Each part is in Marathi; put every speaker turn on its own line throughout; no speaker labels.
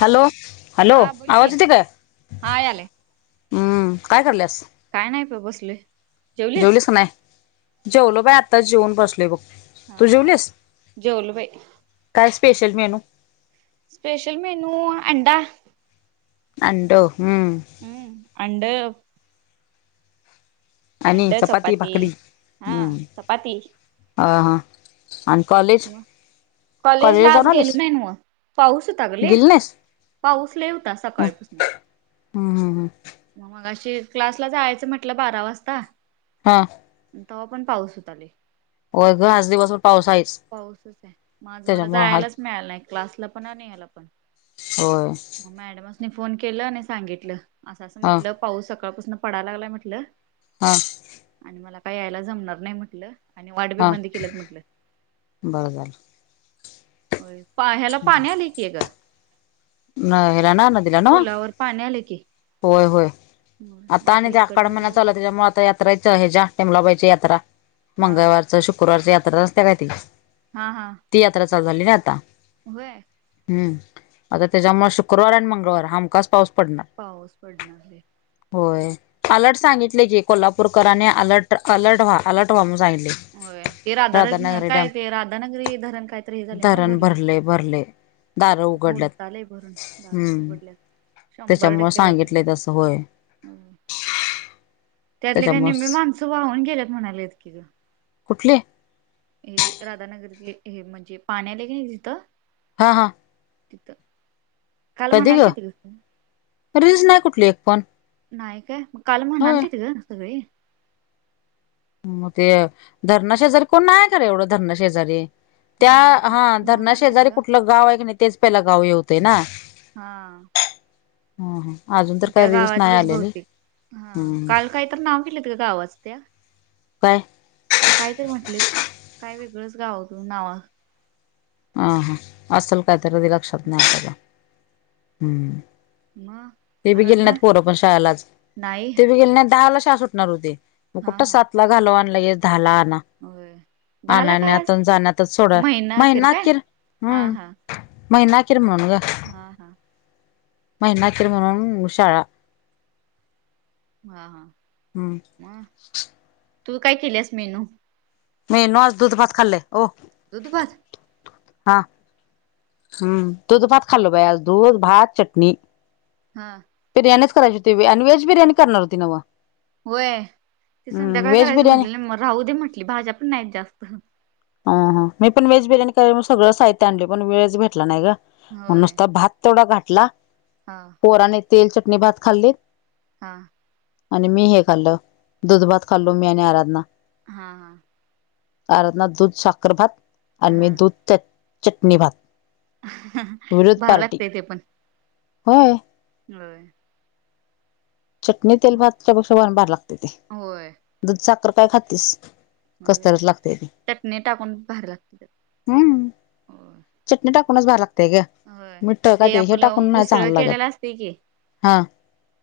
हॅलो. हॅलो.
हा बोल की
आवाज येतोय काय?
हा यालय
हम्म. काय करलयास?
काय नाही बघ, बसलोय.
जेवलीस काय नाय? जेवलो बाई. आत्ताच जेऊन बसलोय बघ.
हा
तू
हा.
जेवलीस?
जेवलो बाई
काय स्पेशल मेनू?
स्पेशल मेनू, अंडा.
अंडं, हम्म.
हम्म, अंड.
आणि चपाती, भाकरी.
हा
हम्म.
चपाती
ह, हा. आणि कॉलेज?
कॉलेज ला
जाऊन
आज गेलो
आलीस
नाही न मग. पाऊस होता गं लई.
गेली नाहीस
पाऊस लई होता सकाळीपासनं.
हम्, हम, हम.
मग मगाशी, क्लासला जायाचं म्हटलं बारा वाजता
हम्म.
तवा पण पाऊस हुता लई.
होय ग, आज दिवसभर पाऊस हायेच.
पाऊसच आहे मग आज मला जायालाच मिळालं नाही, क्लासला पण आणि हयाला पण.
होय.
मग मॅडमास्नी फोन केलं नी सांगितलं, असं-असं
हा
म्हटलं, पाऊस सकाळपासनं पडाय लागलाय म्हटलं.
हा.
आणि मला काय यायला जमणार नाही म्हटलं आणि वाट बी
हा
बंद केल्यात म्हटलं.
बरं झालं.
होय पा हला पाणी आलंय की ग?
न हेला ना? न दीला न?
पुलावर पाणी आले की
होय, होय
होय मग
आता आणि ते आखाड
इकडनं
महीना
तर
चालु हाय त्यामुळे आ यात्राचं हेच्या टेमलाबाईच्या यात्रा
हा
मंगळवारचं, शुक्रवारच्या यात्रा नसत्या काय ती?
हा हा.
ती यात्रा चालू झाली ना आता.
व्हय.
हम्म. आता त्याच्यामुळे शुक्रवार आणि मंगळवार हमखास पाऊस पडणार.
पाऊस पडणार व्हय.
होय. अलर्ट सांगितलय की, कोल्हापूरकरांनी अलर्ट अलर्ट व्हा अलर्ट व्हा म्हणून सांगितलय.
होय ते राधान काय ते राधानगरी धरण काय तरी हे झाले ना भरलंय?
भरलंय?
उलटालंय भरून दार
हम्म
उघडल्यात शंभर
त्याच्यामुळे
टक्के
सांगितले
भरलंय.
तसं होय
त्यातली काही निम्मी
त्याच्यामुळे
माणसं वाहून गेल्यात म्हणाल्यात की ग?
कुठली?
हे जे राधानगरतली हे म्हणजे पाणी आलंय की नाही तिथं?
हा हा.
तिथं. काल
कधी
म्हणाल
ग?
तिथ
रिअल्स नाही कुठली एक पण?
नाही काय? मग काल
होय
म्हणालतीत ग सगळे.
मग ते धरणा शेजारी कोण नाही आहे? खरं एवढं धरणा शेजारी. त्या हा
म्हणाल तिथ
धरणाशेजारी
ग
कुठलं गाव आहे क नी? तेच पहिला गाव हे होतंय ना.
हा.
हा हा अजून तर
मग
काय
त्या
रील्स नाही
गावातलीच
आलेली
बहुतेक, हा
हम्म
काल काही तर नाव दिलेत ग गावाचं त्या?
काय?
काय तरी म्हटले काय वेगळंच गाव तु नावं?
हा हा असेल काय तर? ते लक्षात नाही आपल्याला हम्म.
मग
ते बी गेली
आराधना
नाईत पोरं पण शाळेला आज,
नाही
ते बी गेले नाहीत दहाला शाळा सुटणार होती. मग
हा
कुठं
हा
सातला घालवा आणि लगेच दहाला आणा.
होय झाला का
आणनण्यात
आज
जाण्यातचं सोडा
अखेर
महिना
काय
अखिर.
हा
हम्म,
हा
महिना अखिर म्हणून ग.
हा हा.
महिना अखिर म्हणून उ शाळा
हा हा,
हम्म
मग तु काय केल्यास मेनू?
मेनू आज दुधभात खाल्ले. ओ.
दूध भात?
हा. हम्म दुधभात खाल्लो बाई आज, दूध, भात, चटणी.
हा.
बिर्याणीचं करायची होती आणि वेज बिर्याणी करणार होती नव्हं.
होय, ते संध्याकाळी
व्हेज
करायचं
बिर्याणी
म्हटले, मग राहू दे म्हटली भाज्या पण नाहीत जास्त.
मी पण वेज बिर्याणी करायची म्हणून सगळं साहित्य आणले पण वेळच भेटला नाही ग म्हणून
होय
नुसता भात तेवढा घातला
हा
पोरांनी तेल चटणी भात खाल्लीत
हा
आणि, मी हे खाल्ल दुध भात खाल्लो मी आणि आराधना
हा हा
आराधना दूध साखर भात, आणि मी,
हा
दूध चटणी भात
हा, भारी लागतय ते पण
हो
होय
चटणी तेल
मग
भातच्यापेक्षा भारी लागतय ते
होय
दूध साखर काय खातीस कसतरच लागतय ते
चटणी टाकून भारी लागतय त्यात
हम्म,
होय
चटणी टाकूनच भारी लागतय ते काय
होय
मिठ काय ते ह्याच्यात टाकून
आपलं
नाही
उसळ
चांगलं लागत
केलेला असते की
हा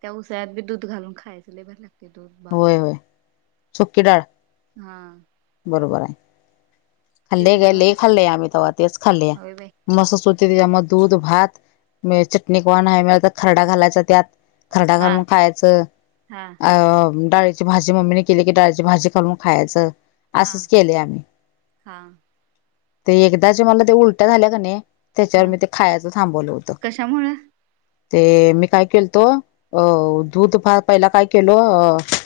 त्या उसाळ्यात बी दूध घालून खायचं लय भारी लागते दूध भात
होय होय सुकी डाळ,
हा
बरोबर आहे
ते
खाल्ले
बी
ग
लय भारी
लई
लागते
खाल्लय आम्ही तेव्हा तेच खाल्लय
होय बाई
म्हसच होती त्यामुळं दूध भात म चटणी नाही मिळाली तर खरडा घालायचा त्यात खरडा
हा
घालून खायचं
हा
अ डाळी भाजी मम्मीने केली की डाळीची भाजी खालून खायचं, असंच केलय आम्ही
हां
ते एकदा जे मला ते उलट्या झाल्या की नाही त्याच्यावर
हा
मी ते खायच थांबवलं होतं
कशामुळं
ते, मी काय केलतो अ, दूध पहिला काय केलो,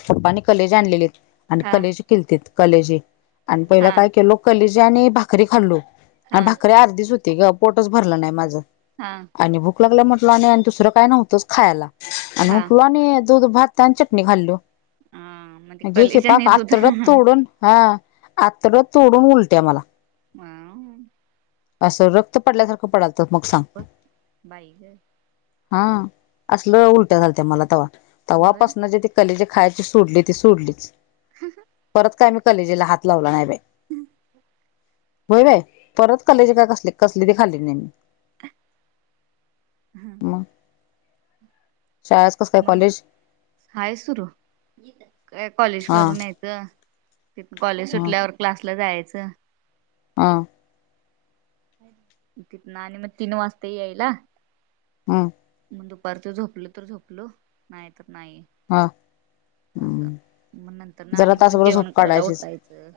पप्पानी कलेजा आणलेलीत आणि
हा
कलेजी केलतीत कलेजी आणि पहिला
हा
काय केलो कलेजी आणि भाकरी खाल्लो
हा
आणि भाकरी अर्धीच होती ग पोटच भरलं नाही माझं
हा
आणि भूक लागल्या म्हटल आणि, आणि दुसरं काय नव्हतंच खायला, आणि
हा
उठलो आणि दूध भात चटणी खाल्लो
अ मग ते
आणि जे
कलेजा आणि
चिपक
दूध
आतड तोडून हा, आतडं तोडून उलट्या मला
हा
असं रक्त पडल्यासारखं पडालतं मग सांग
बग, बाई गं
हा, असलं उलट्या झालत्या मला, तवा, तवा
होय
पासून जे ते कलेजे खायची सोडली ते सोडलीच परत काय मी कलेजेला हात लावला नाही बाई
हम्
होय बाय परत कलेज काय कसले कसली बी खाल्ली नाही मी
हम्-
मग शाळत
मग, हाय सुरू, काय कॉलेज
हा
करून यायचं कॉलेज
हा
सुटल्यावर क्लासला जायचं
हा
तिथन आणि मग तीन वाजतय यायला.
हम्.
मग दुपारचं झोपलो तर झोपलं नाही तर नाही.
हा.
असं
हम्म
मग नंतर
जरा
आणि मग
तासभर
जेवण
झोप
करायला
काढायचीच
उठायचं.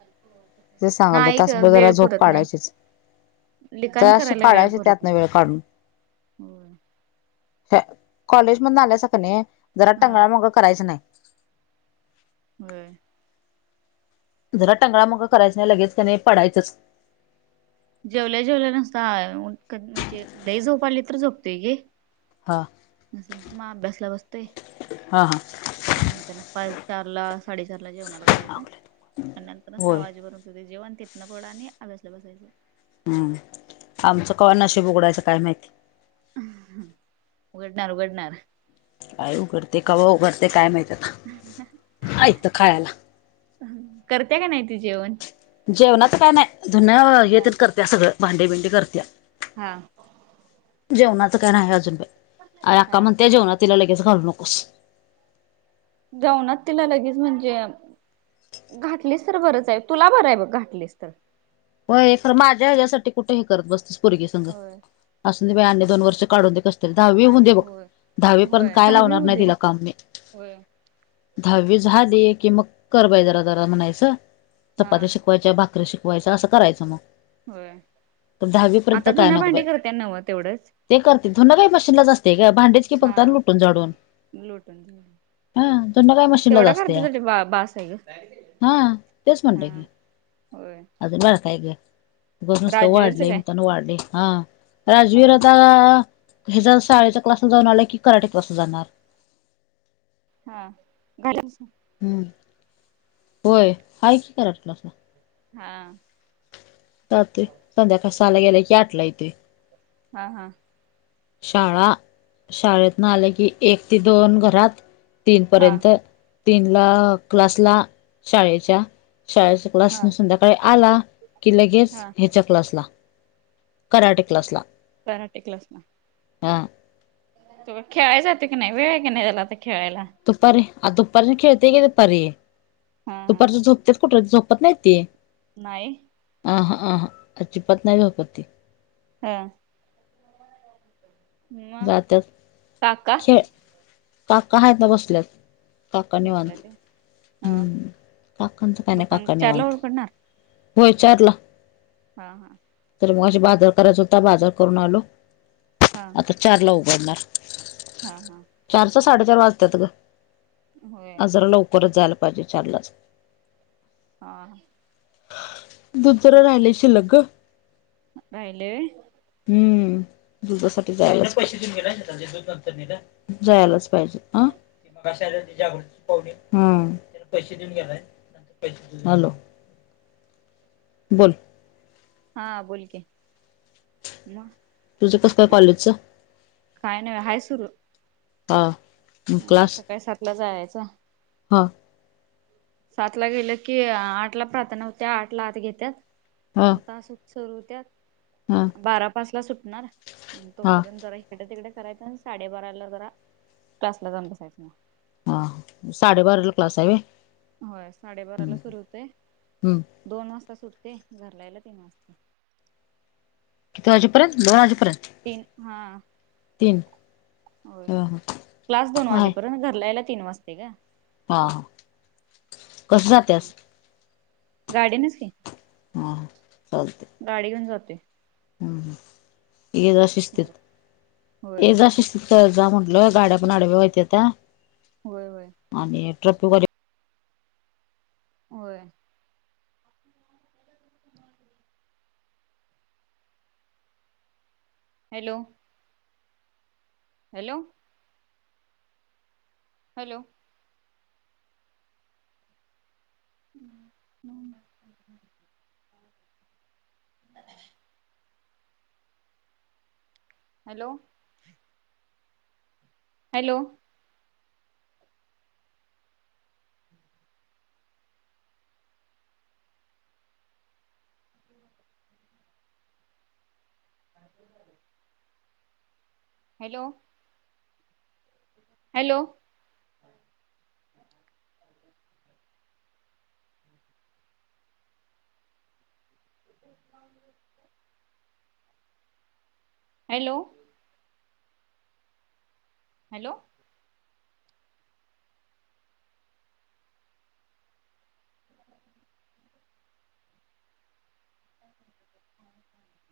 ते सांगालोय
नाही
तास
ग
बर जरा
वेळ
झोप
पुरत नाही
काढायचीच.
लिखाण
जराशी
करायला वेळ
काढायची
पुरत
त्यातन
नाही
वेळ काढून.
होय
कॉलेज मधन आलास कणी जरा
हा
टंगळामंगळ करायचं नाही.
होय.
जरा टंगळमंगळ करायचं नाही लगेच कणी पडायचंच.
जेवल्या जेवल्या नसता म्हणजे लई झोप आली तर झोपतोय घे.
हा
नसेल तर मग अभ्यासला बसतोय,
हा
नंतर न पाय चार ला साडेचारला जेवणाला घालायचं
हा
आणि नंतरच सहावा
होय
वाजे बरून. जेवण तितन पोड आणि अभ्यासला बसायचं.
हम्म. आमचं कवा नशीब उघडायचं काय माहिती.
उघडणार उघडणार.
काय उघडतय कावा उघडते काय माहित आत्ता.
[inaudible]
आयत खायला.
करत्या का नाही ती जेवण.
जेवणाच काय नाही धुन हे
हा
तर करतेया सगळं भांडे बिंडी करतिया.
हा.
जेवणाच काय नाय अजून बाया आयअक्का
हा.
म्हणतेय जेवणा तिला लगेच घालू नकोस.
जेवणात तिला लगेच म्हणजे घाटलीस तर बरंच आहे तुला बरं आहे बघ घाटलीस तर.
होय खरं माझ्या हेज्यासाठी कुठे हे करत बसतेस पोरगी संग.
होय
असुदे बाई आणि दो वर्ष काढूदे कसं ते तर दहावी होऊन
आणि
दे बघ
होय
दहावी पर्यंत
होय.
काय
दहावी
लावणार
होऊ
नाही
दे.
तिला काम मी.
होय
दहावी झाली की मग कर बाय जरा जरा म्हणायचं.
हा
चपात्या शिकवायच्या भाकरी शिकवायच्या असं करायचं मग.
होय
तर
आता
दहावीपर्यंत काय
धुण
नको
भांडी
बाई
करतेय नव तेवढंच.
ते करते धुण काही मशीनलाच असतेय ग भांडेच की फक्तं आणि लुटून झाडून.
लोटन झाडून.
हा धुनं काय मशीनलाच
तेवढा
असते
घरच्यांसाठी बा- बास हाय ग
हा तेच म्हणलं
हम!
की
होय.
अजून बरका हाय ग. उगाच नुसतं
राजवीरचं
वाढले
काय?
मताना वाढले हा
हा
राजवीर आता हे जर शाळेचा क्लास जाऊ आलं की कराठीत क्लास जाणार.
हा घालिम्सा
हम्म होय हाय कि कराटी क्लास ला.
हा.
जातूय संध्याकाळी सहाला गेल्या की आठला येतू य.
हा हा.
शाळा शाळेत न आला की एक ते दोन घरात.
हा
तीनपर्यंत तीनला क्लासला शाळेच्या शाळेसु क्लासन
हा
संध्याकाळी आला की लगेच
हा
ह्याच्या क्लासला कराटे क्लासला
कराटे क्लासला
हा
तु खेळाया जाते का नाही वेळ आहे की नाही तुला आता खेळायला
दुपारी आता दुपारी खेळतेय की दुपारी
हा हा
दुपारच झोपतेत कुठ झोपत नाहीत ते
नाई
अहं अहं अजिबात नाय झोपत ती
हां
जात्यात खेळ काका हायत ना बसल्यात काका
बसले
निवांत
ते हा
हम्म काकाचं काय नाय
दुकान
काका
चारला
निवांत
उडकडणार
होय, चारला
हा हां
तर मगाशी बाजार करायचा होता, बाजार करून आलो.
हा
तर चारला उघडणार.
हा हा
चारच्या साडेचार वाजतात ग
होय
आज जरा लवकरच जायला पाहिजे चारलाच
हा
दुध जरा राहिलय शिल्लक ग
राहिले
हम्म, दुधासाठी जायलाच पाहिजे. जायलाच पाहिजे. हम्म, हॅलो बोल
हा बोल की म
तुझं कसं काय कॉलेजचं
काय नाही बाय हाय सुरू
आ
सकाळी सातला जायाचं.
आ
सातला गेलं की आठला प्रार्थना होत्या आठला आत घेत्यात
हा
तास हो- सुरू होत्या,
हा
बारा पाचला सुटणार
हा
तोपर्यंत जरा इकडे तिकडे करायचं अन् साडेबाराला जरा क्लास ला जाऊन बसायचं म
हा साडे बाराला क्लास हाय‌ व्हय.
होय, साडेबाराला सुरू होतोय
हम्म
दोन वाजता सुटते घरला यायला तीन वाजते‌.
किती वाजेपर्यंत दोन वाजेपर्यंत
तीन हा
तीन
होय,
हा
क्लास दोन
हा आहे
वाजेपर्यंत घरला यायला तीन वाजते ग
हा कस जात्यास.
गाडीनच ये.
हा चालते.
गाडी घेऊन जाते.
हम्म हम्म ये जा शिस्तीत
होय
इथं जा म्हटलं गाड्या पण आडव्या व्हत्या त्या
होय होय.
आणि ट्रप वगैरे,
होय, hello, hello, hello, [unintelligible] [inaudible] hello, hello, hello, hello, [unintelligible] hello, hello,